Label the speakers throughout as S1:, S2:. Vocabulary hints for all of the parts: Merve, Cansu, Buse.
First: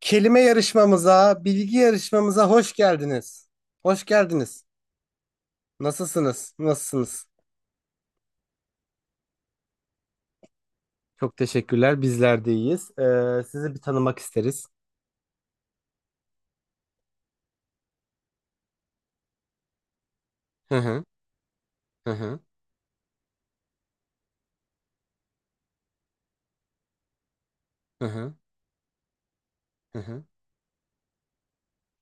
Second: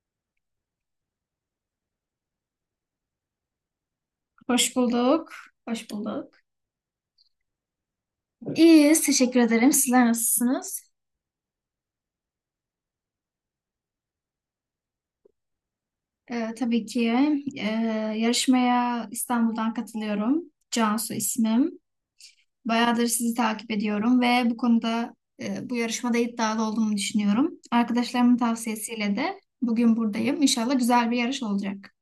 S1: Kelime yarışmamıza, bilgi yarışmamıza hoş geldiniz. Hoş geldiniz.
S2: Hoş bulduk. Hoş bulduk.
S1: Nasılsınız? Nasılsınız?
S2: İyiyiz. Teşekkür ederim. Sizler nasılsınız?
S1: Çok teşekkürler. Bizler de iyiyiz. Sizi bir tanımak isteriz.
S2: Tabii ki e, yarışmaya İstanbul'dan katılıyorum.
S1: Hı hı,
S2: Cansu ismim.
S1: hı hı,
S2: Bayağıdır sizi takip ediyorum ve bu konuda bu yarışmada iddialı olduğumu düşünüyorum.
S1: hı hı,
S2: Arkadaşlarımın tavsiyesiyle de bugün
S1: hı hı.
S2: buradayım. İnşallah güzel bir yarış olacak.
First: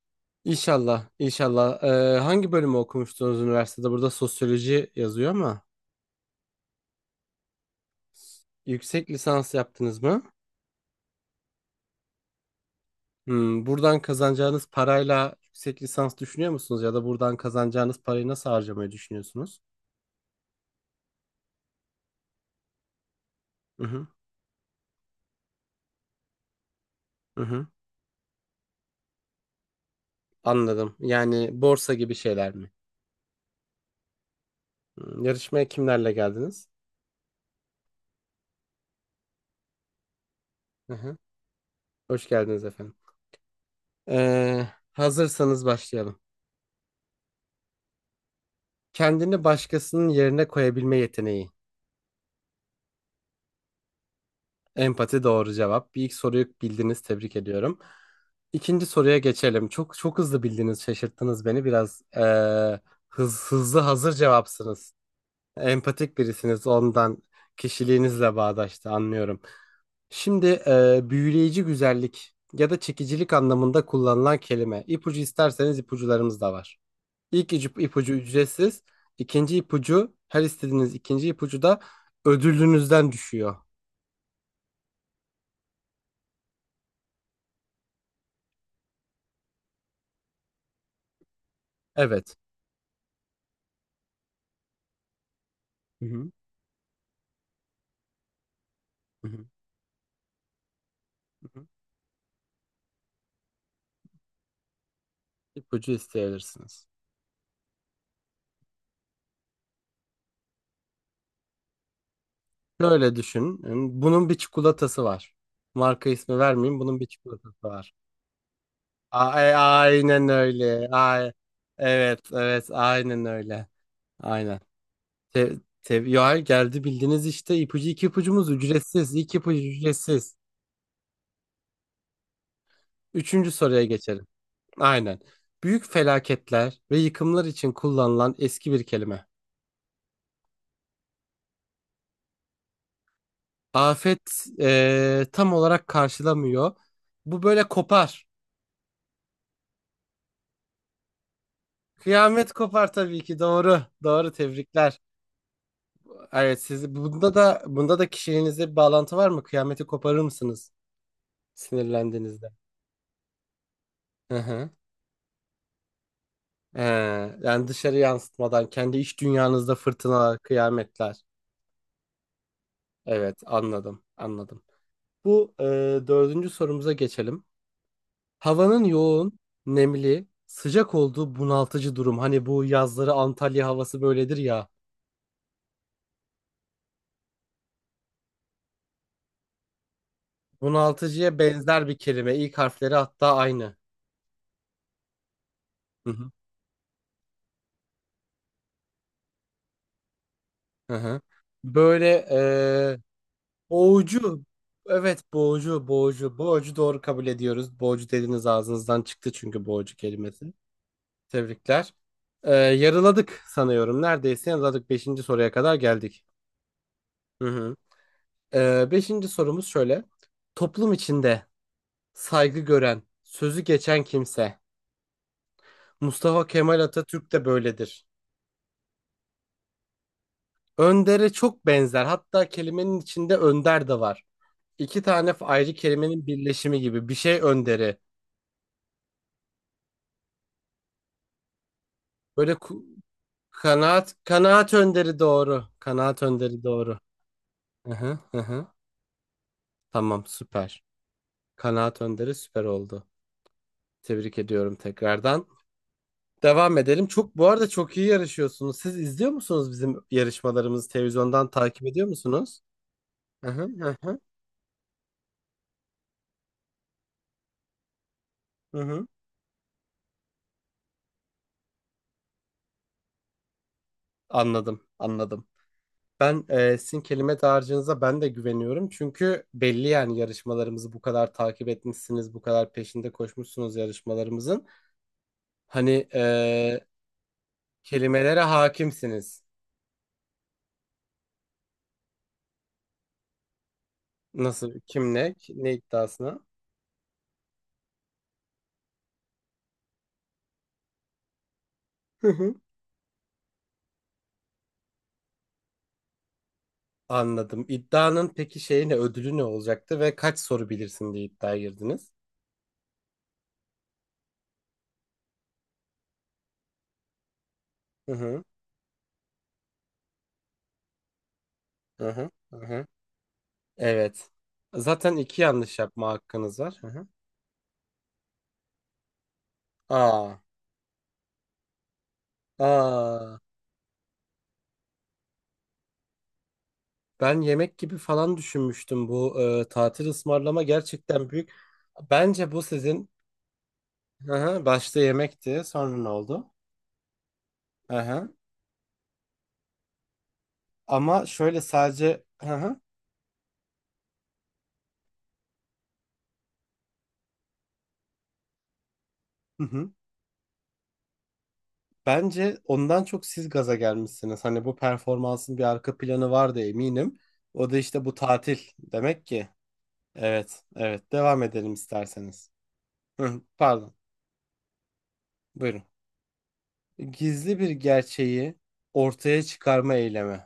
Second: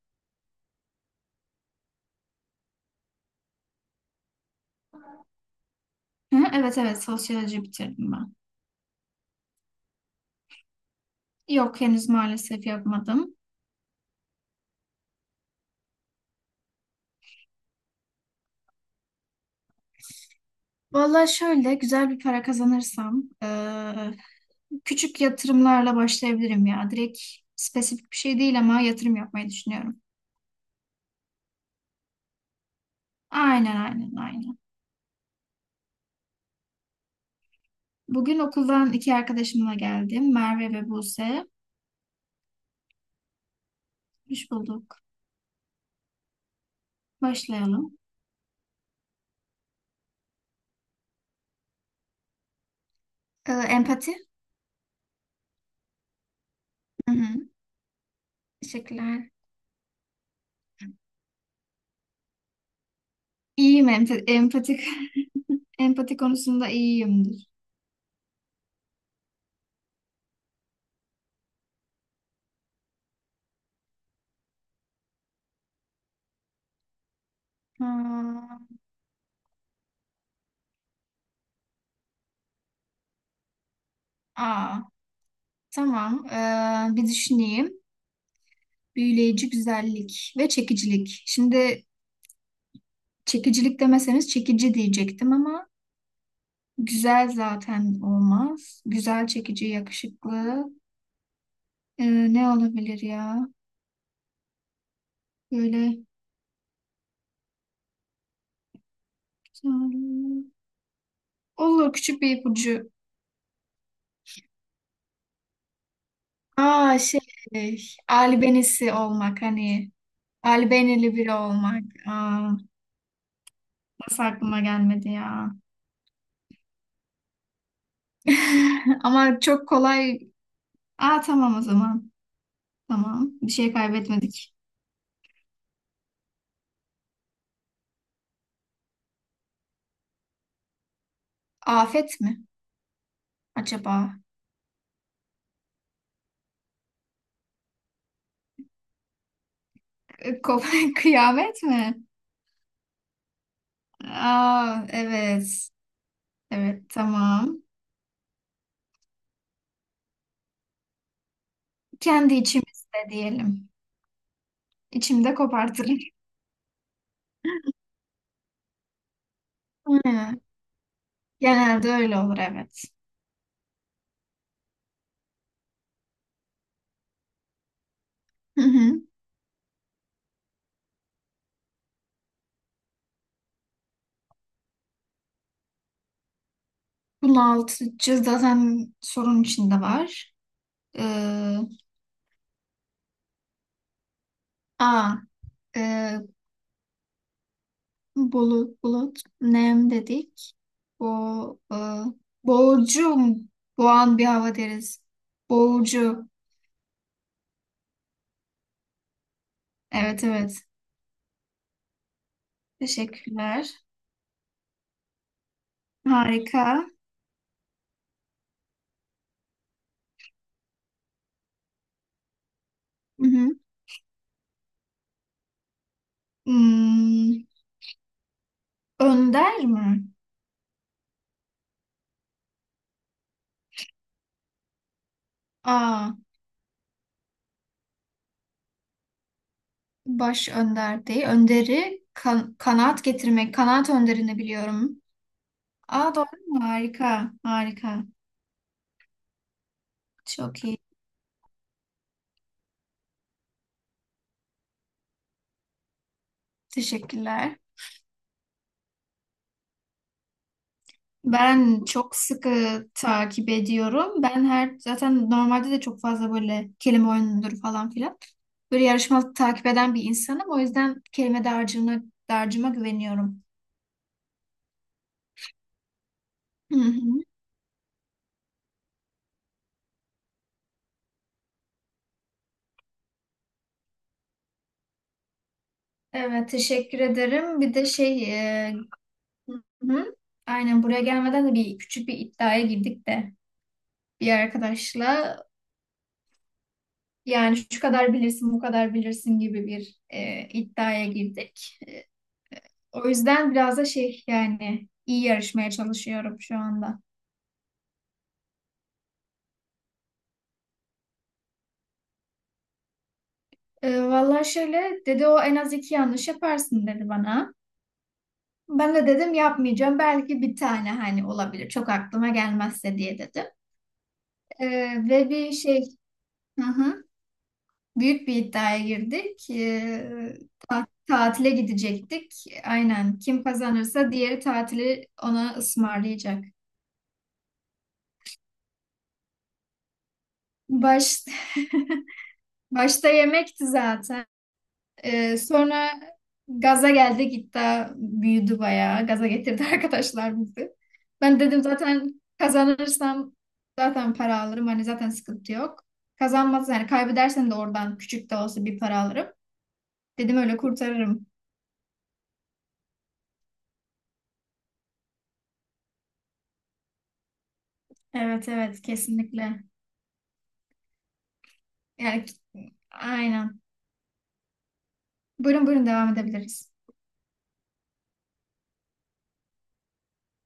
S1: İnşallah, inşallah. Hangi bölümü okumuştunuz üniversitede? Burada sosyoloji yazıyor ama
S2: Hı, evet evet, sosyoloji bitirdim ben.
S1: yüksek lisans yaptınız mı?
S2: Yok, henüz maalesef yapmadım.
S1: Buradan kazanacağınız parayla yüksek lisans düşünüyor musunuz? Ya da buradan kazanacağınız parayı nasıl harcamayı düşünüyorsunuz?
S2: Valla, şöyle güzel bir para kazanırsam
S1: Hı hı,
S2: küçük yatırımlarla başlayabilirim ya. Direkt
S1: hı hı.
S2: spesifik bir şey değil ama yatırım yapmayı düşünüyorum.
S1: Anladım. Yani borsa gibi şeyler mi?
S2: Aynen, aynen, aynen.
S1: Yarışmaya kimlerle geldiniz?
S2: Bugün okuldan iki arkadaşımla geldim. Merve ve
S1: Hı hı.
S2: Buse.
S1: Hoş geldiniz efendim.
S2: Hoş
S1: Ee,
S2: bulduk.
S1: hazırsanız başlayalım.
S2: Başlayalım.
S1: Kendini başkasının yerine koyabilme yeteneği.
S2: Empati.
S1: Empati doğru cevap. Bir ilk soruyu bildiniz.
S2: Hı
S1: Tebrik
S2: hı.
S1: ediyorum. İkinci soruya
S2: Teşekkürler.
S1: geçelim. Çok çok hızlı bildiniz. Şaşırttınız beni. Biraz hızlı
S2: İyiyim,
S1: hazır
S2: empatik.
S1: cevapsınız.
S2: Empati
S1: Empatik birisiniz.
S2: konusunda
S1: Ondan
S2: iyiyimdir.
S1: kişiliğinizle bağdaştı. Anlıyorum. Şimdi büyüleyici güzellik ya da çekicilik anlamında kullanılan kelime. İpucu isterseniz ipucularımız da var. İlk ipucu
S2: Hmm.
S1: ücretsiz. İkinci ipucu her istediğiniz ikinci ipucu da ödülünüzden düşüyor.
S2: Aa, tamam. Bir düşüneyim. Büyüleyici güzellik ve çekicilik. Şimdi
S1: Evet.
S2: çekicilik demeseniz çekici diyecektim ama
S1: Hı hı.
S2: güzel zaten olmaz. Güzel,
S1: Hı hı.
S2: çekici, yakışıklı.
S1: hı hı.
S2: Ne olabilir ya? Böyle
S1: ipucu isteyebilirsiniz.
S2: olur küçük bir ipucu.
S1: Şöyle düşünün. Bunun bir çikolatası var. Marka ismi vermeyeyim.
S2: Aa,
S1: Bunun bir
S2: şey,
S1: çikolatası var.
S2: albenisi olmak, hani
S1: Aynen öyle.
S2: albenili
S1: Ay,
S2: biri olmak.
S1: evet,
S2: Aa,
S1: evet, aynen öyle.
S2: nasıl
S1: Aynen.
S2: aklıma gelmedi
S1: Te
S2: ya?
S1: ya hayır, geldi bildiniz işte ipucu iki ipucumuz ücretsiz. İki
S2: Ama
S1: ipucu
S2: çok kolay.
S1: ücretsiz.
S2: Aa, tamam o zaman. Tamam.
S1: Üçüncü
S2: Bir şey
S1: soruya geçelim.
S2: kaybetmedik.
S1: Aynen. Büyük felaketler ve yıkımlar için kullanılan eski bir kelime.
S2: Afet mi acaba?
S1: Afet tam olarak karşılamıyor. Bu böyle kopar.
S2: Kıyamet mi?
S1: Kıyamet kopar tabii ki doğru. Doğru
S2: Aa
S1: tebrikler.
S2: evet.
S1: Evet,
S2: Evet,
S1: siz bunda da
S2: tamam.
S1: bunda da kişiliğinizde bir bağlantı var mı? Kıyameti koparır mısınız
S2: Kendi
S1: sinirlendiğinizde?
S2: içimizde diyelim.
S1: Hı hı.
S2: İçimde kopartırım.
S1: He, yani dışarı yansıtmadan kendi iç dünyanızda fırtınalar,
S2: Aynen.
S1: kıyametler.
S2: Genelde öyle olur, evet.
S1: Evet, anladım, anladım. Bu dördüncü sorumuza geçelim.
S2: Hı
S1: Havanın
S2: hı.
S1: yoğun, nemli, sıcak olduğu bunaltıcı durum. Hani bu yazları Antalya havası böyledir ya.
S2: Bunaltıcı zaten sorun içinde var.
S1: Bunaltıcıya
S2: Ee,
S1: benzer bir kelime. İlk harfleri hatta aynı.
S2: a
S1: Hı
S2: e,
S1: hı.
S2: bulut, bulut, nem dedik.
S1: Hı
S2: Bo,
S1: hı.
S2: e,
S1: Böyle
S2: boğucu mu? Boğan bir
S1: boğucu.
S2: hava deriz.
S1: Evet, boğucu,
S2: Boğucu.
S1: boğucu. Boğucu doğru kabul ediyoruz. Boğucu dediniz ağzınızdan çıktı çünkü boğucu
S2: Evet
S1: kelimesi.
S2: evet.
S1: Tebrikler. Yarıladık
S2: Teşekkürler.
S1: sanıyorum. Neredeyse yarıladık. Beşinci soruya kadar geldik.
S2: Harika.
S1: Hı hı. Beşinci sorumuz şöyle. Toplum içinde saygı gören,
S2: Hı hı.
S1: sözü geçen kimse. Mustafa Kemal Atatürk
S2: Hmm,
S1: de böyledir.
S2: önder mi?
S1: Önder'e çok benzer. Hatta kelimenin içinde önder de var. İki tane ayrı
S2: A,
S1: kelimenin birleşimi gibi. Bir şey önderi.
S2: baş önder değil. Önderi
S1: Böyle
S2: kanaat getirmek. Kanaat
S1: kanaat,
S2: önderini
S1: kanaat
S2: biliyorum.
S1: önderi doğru.
S2: Aa,
S1: Kanaat
S2: doğru mu?
S1: önderi doğru.
S2: Harika.
S1: Hı
S2: Harika.
S1: hı, hı hı. Tamam
S2: Çok iyi.
S1: süper. Kanaat önderi süper oldu. Tebrik ediyorum tekrardan. Devam edelim. Çok bu
S2: Teşekkürler.
S1: arada çok iyi yarışıyorsunuz. Siz izliyor musunuz bizim yarışmalarımızı, televizyondan
S2: Ben
S1: takip ediyor
S2: çok
S1: musunuz?
S2: sıkı takip
S1: Hı hı, hı hı,
S2: ediyorum. Ben her zaten normalde de çok fazla böyle kelime oyunudur falan filan.
S1: hı
S2: Böyle
S1: hı.
S2: yarışmalık takip eden bir insanım. O yüzden kelime dağarcığına, dağarcığıma güveniyorum.
S1: Anladım, anladım. Ben
S2: Hı
S1: sizin
S2: hı.
S1: kelime dağarcığınıza ben de güveniyorum. Çünkü belli yani yarışmalarımızı bu kadar takip etmişsiniz, bu kadar peşinde koşmuşsunuz yarışmalarımızın. Hani
S2: Evet, teşekkür ederim. Bir de şey,
S1: kelimelere
S2: e,
S1: hakimsiniz.
S2: hı hı. Aynen, buraya gelmeden de bir küçük bir iddiaya girdik de. Bir
S1: Nasıl, kim, ne,
S2: arkadaşla
S1: ne iddiasına?
S2: yani şu kadar bilirsin, bu kadar bilirsin gibi bir iddiaya girdik. O yüzden biraz da şey, yani iyi yarışmaya çalışıyorum şu anda.
S1: Anladım. İddianın peki şeyi ne, ödülü ne olacaktı ve kaç soru bilirsin diye iddiaya girdiniz?
S2: Vallahi şöyle dedi: o en az iki yanlış yaparsın dedi bana.
S1: Hı hı,
S2: Ben de dedim yapmayacağım. Belki bir tane hani olabilir. Çok
S1: hı
S2: aklıma
S1: hı, hı hı.
S2: gelmezse diye dedim.
S1: Evet.
S2: E,
S1: Zaten
S2: ve
S1: iki
S2: bir
S1: yanlış
S2: şey
S1: yapma hakkınız
S2: hı
S1: var. Hı
S2: hı.
S1: hı.
S2: Büyük bir iddiaya girdik.
S1: Aa,
S2: Tatile gidecektik. Aynen.
S1: aa.
S2: Kim kazanırsa diğeri tatili ona ısmarlayacak.
S1: Ben yemek gibi falan düşünmüştüm, bu tatil ısmarlama
S2: Baş,
S1: gerçekten büyük. Bence bu
S2: Başta
S1: sizin,
S2: yemekti zaten.
S1: hı hı, başta yemekti.
S2: Sonra
S1: Sonra ne oldu?
S2: gaza geldi gitti.
S1: Hı hı.
S2: Büyüdü bayağı. Gaza getirdi arkadaşlar bizi.
S1: Ama
S2: Ben
S1: şöyle
S2: dedim zaten
S1: sadece hı hı.
S2: kazanırsam zaten para alırım. Hani zaten sıkıntı yok. Kazanmaz, yani kaybedersen de oradan küçük de olsa bir para alırım.
S1: Hı hı.
S2: Dedim öyle kurtarırım.
S1: Bence ondan çok siz gaza gelmişsiniz. Hani bu performansın bir arka planı vardı eminim. O da işte bu
S2: Evet
S1: tatil
S2: evet,
S1: demek ki.
S2: kesinlikle.
S1: Evet, evet. Devam edelim
S2: Yani
S1: isterseniz. Hı,
S2: aynen.
S1: pardon.
S2: Buyurun,
S1: Buyurun.
S2: buyurun, devam edebiliriz.
S1: Gizli bir gerçeği ortaya çıkarma eylemi.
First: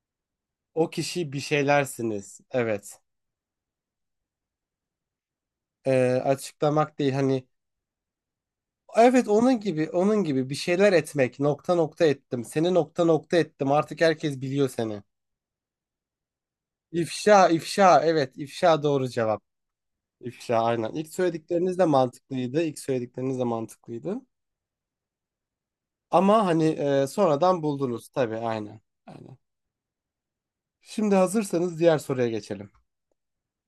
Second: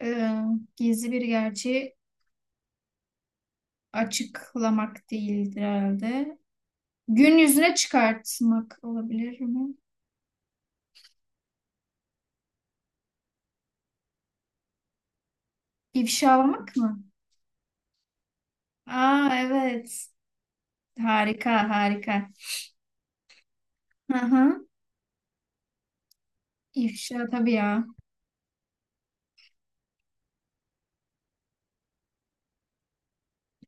S2: Ee,
S1: O
S2: Gizli bir
S1: kişi bir
S2: gerçeği
S1: şeylersiniz. Evet.
S2: açıklamak değildir herhalde.
S1: Açıklamak değil,
S2: Gün
S1: hani
S2: yüzüne çıkartmak
S1: evet
S2: olabilir
S1: onun
S2: mi?
S1: gibi, onun gibi bir şeyler etmek, nokta nokta ettim. Seni nokta nokta ettim. Artık herkes biliyor seni.
S2: İfşalamak mı?
S1: İfşa, ifşa. Evet, ifşa doğru
S2: Aa
S1: cevap.
S2: evet.
S1: İfşa aynen. İlk
S2: Harika,
S1: söyledikleriniz de
S2: harika.
S1: mantıklıydı. İlk söyledikleriniz de mantıklıydı.
S2: Hı hı.
S1: Ama hani
S2: İfşa, tabii
S1: sonradan
S2: ya.
S1: buldunuz tabii. Aynen. Aynen. Şimdi hazırsanız diğer soruya geçelim.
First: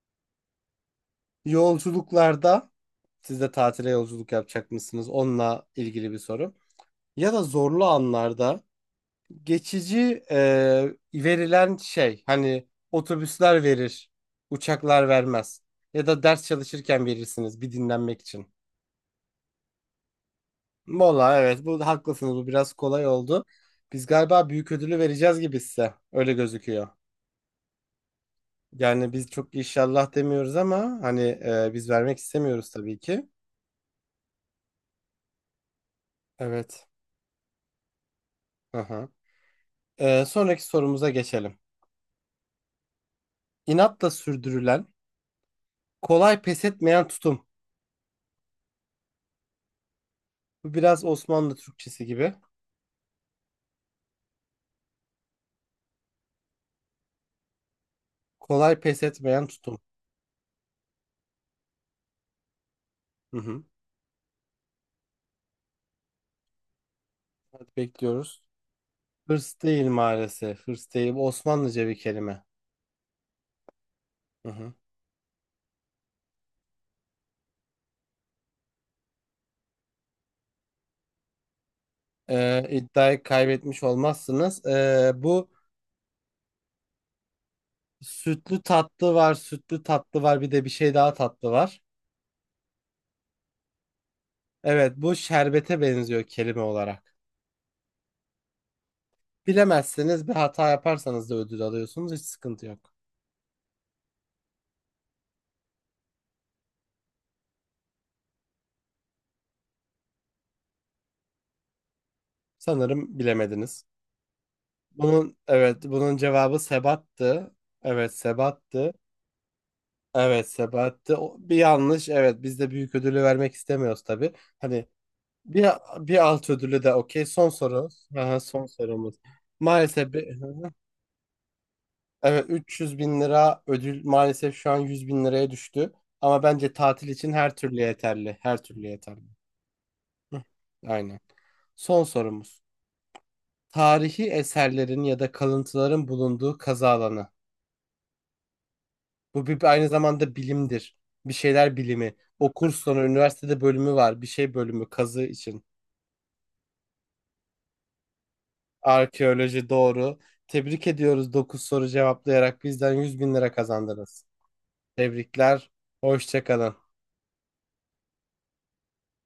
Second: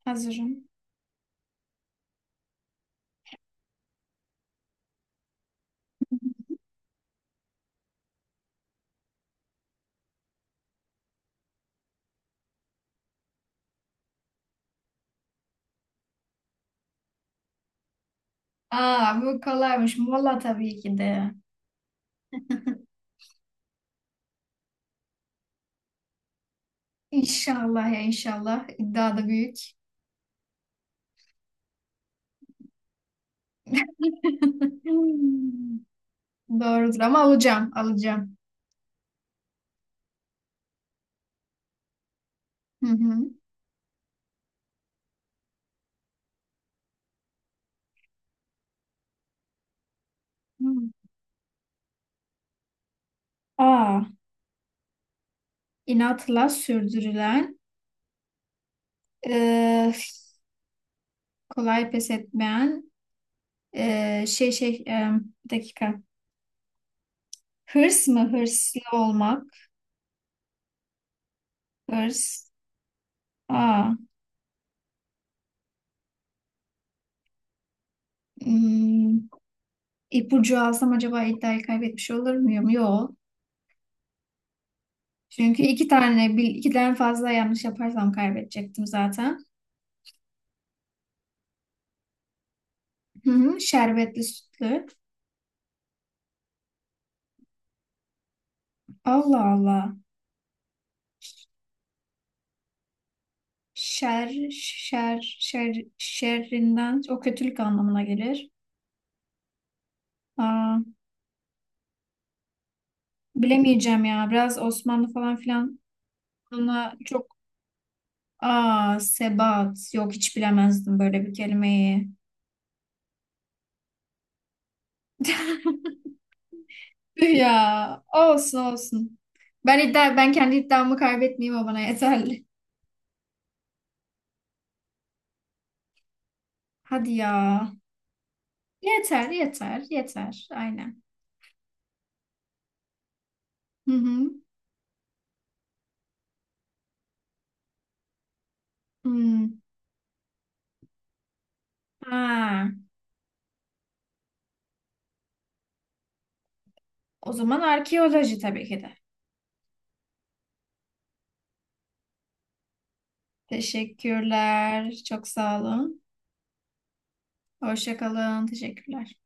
S2: Hazırım.
S1: Yolculuklarda, siz de tatile yolculuk yapacak mısınız? Onunla ilgili bir soru. Ya da zorlu anlarda geçici verilen şey, hani otobüsler verir, uçaklar vermez. Ya da ders çalışırken verirsiniz bir dinlenmek için.
S2: Aa, bu kolaymış. Mola tabii ki de.
S1: Valla evet, bu haklısınız, bu biraz kolay oldu. Biz galiba büyük ödülü vereceğiz gibi size öyle gözüküyor.
S2: İnşallah ya, inşallah.
S1: Yani
S2: İddia
S1: biz
S2: da
S1: çok
S2: büyük.
S1: inşallah demiyoruz ama hani biz vermek istemiyoruz tabii ki. Evet.
S2: Doğrudur, ama alacağım, alacağım.
S1: Aha. Sonraki sorumuza geçelim.
S2: Hı hı.
S1: İnatla sürdürülen, kolay pes etmeyen tutum. Bu
S2: Hmm.
S1: biraz Osmanlı Türkçesi gibi.
S2: A. İnatla sürdürülen,
S1: Kolay pes etmeyen tutum.
S2: e, kolay pes etmeyen,
S1: Hı hı.
S2: e, şey şey, e, bir dakika.
S1: Hadi
S2: Hırs mı?
S1: bekliyoruz.
S2: Hırslı olmak.
S1: Hırs değil maalesef. Hırs değil. Bu Osmanlıca bir kelime.
S2: Hırs. A.
S1: Hı hı.
S2: Hmm, ipucu alsam acaba iddiayı kaybetmiş olur muyum? Yok.
S1: İddiayı kaybetmiş olmazsınız. Bu
S2: Çünkü iki tane, ikiden fazla yanlış yaparsam
S1: sütlü
S2: kaybedecektim
S1: tatlı var,
S2: zaten.
S1: sütlü tatlı var, bir de bir şey daha tatlı var.
S2: Hı hı, şerbetli, sütlü.
S1: Evet, bu şerbete benziyor kelime olarak.
S2: Allah Allah.
S1: Bilemezseniz bir hata yaparsanız da ödül alıyorsunuz, hiç sıkıntı yok.
S2: Şer, şer, şer, şerrinden, o kötülük anlamına gelir. Aa.
S1: Sanırım bilemediniz.
S2: Bilemeyeceğim ya. Biraz Osmanlı falan
S1: Bunun evet,
S2: filan,
S1: bunun cevabı
S2: buna çok
S1: sebattı. Evet, sebattı.
S2: aa sebat yok, hiç
S1: Evet,
S2: bilemezdim
S1: sebattı.
S2: böyle bir
S1: Bir yanlış.
S2: kelimeyi.
S1: Evet, biz de büyük ödülü vermek istemiyoruz tabii. Hani bir bir alt ödülü de okey.
S2: Tüh.
S1: Son
S2: Ya
S1: soru. Aha,
S2: olsun,
S1: son sorumuz.
S2: olsun. Ben
S1: Maalesef
S2: iddia, ben kendi iddiamı kaybetmeyeyim, o bana
S1: Evet,
S2: yeterli.
S1: 300 bin lira ödül maalesef şu an 100 bin liraya düştü. Ama bence tatil
S2: Hadi ya.
S1: için her türlü yeterli. Her türlü yeterli.
S2: Yeter, yeter,
S1: Hı,
S2: yeter. Aynen.
S1: aynen. Son sorumuz.
S2: Hı
S1: Tarihi
S2: hı.
S1: eserlerin ya da kalıntıların bulunduğu kazı alanı. Bu
S2: Hmm.
S1: bir, aynı zamanda bilimdir. Bir şeyler bilimi. O
S2: Ha.
S1: kurs sonu üniversitede bölümü var. Bir şey bölümü kazı için.
S2: O zaman arkeoloji tabii ki de.
S1: Arkeoloji doğru. Tebrik ediyoruz, 9 soru cevaplayarak bizden 100 bin lira kazandınız.
S2: Teşekkürler. Çok sağ
S1: Tebrikler.
S2: olun.
S1: Hoşça kalın.
S2: Hoşça kalın. Teşekkürler.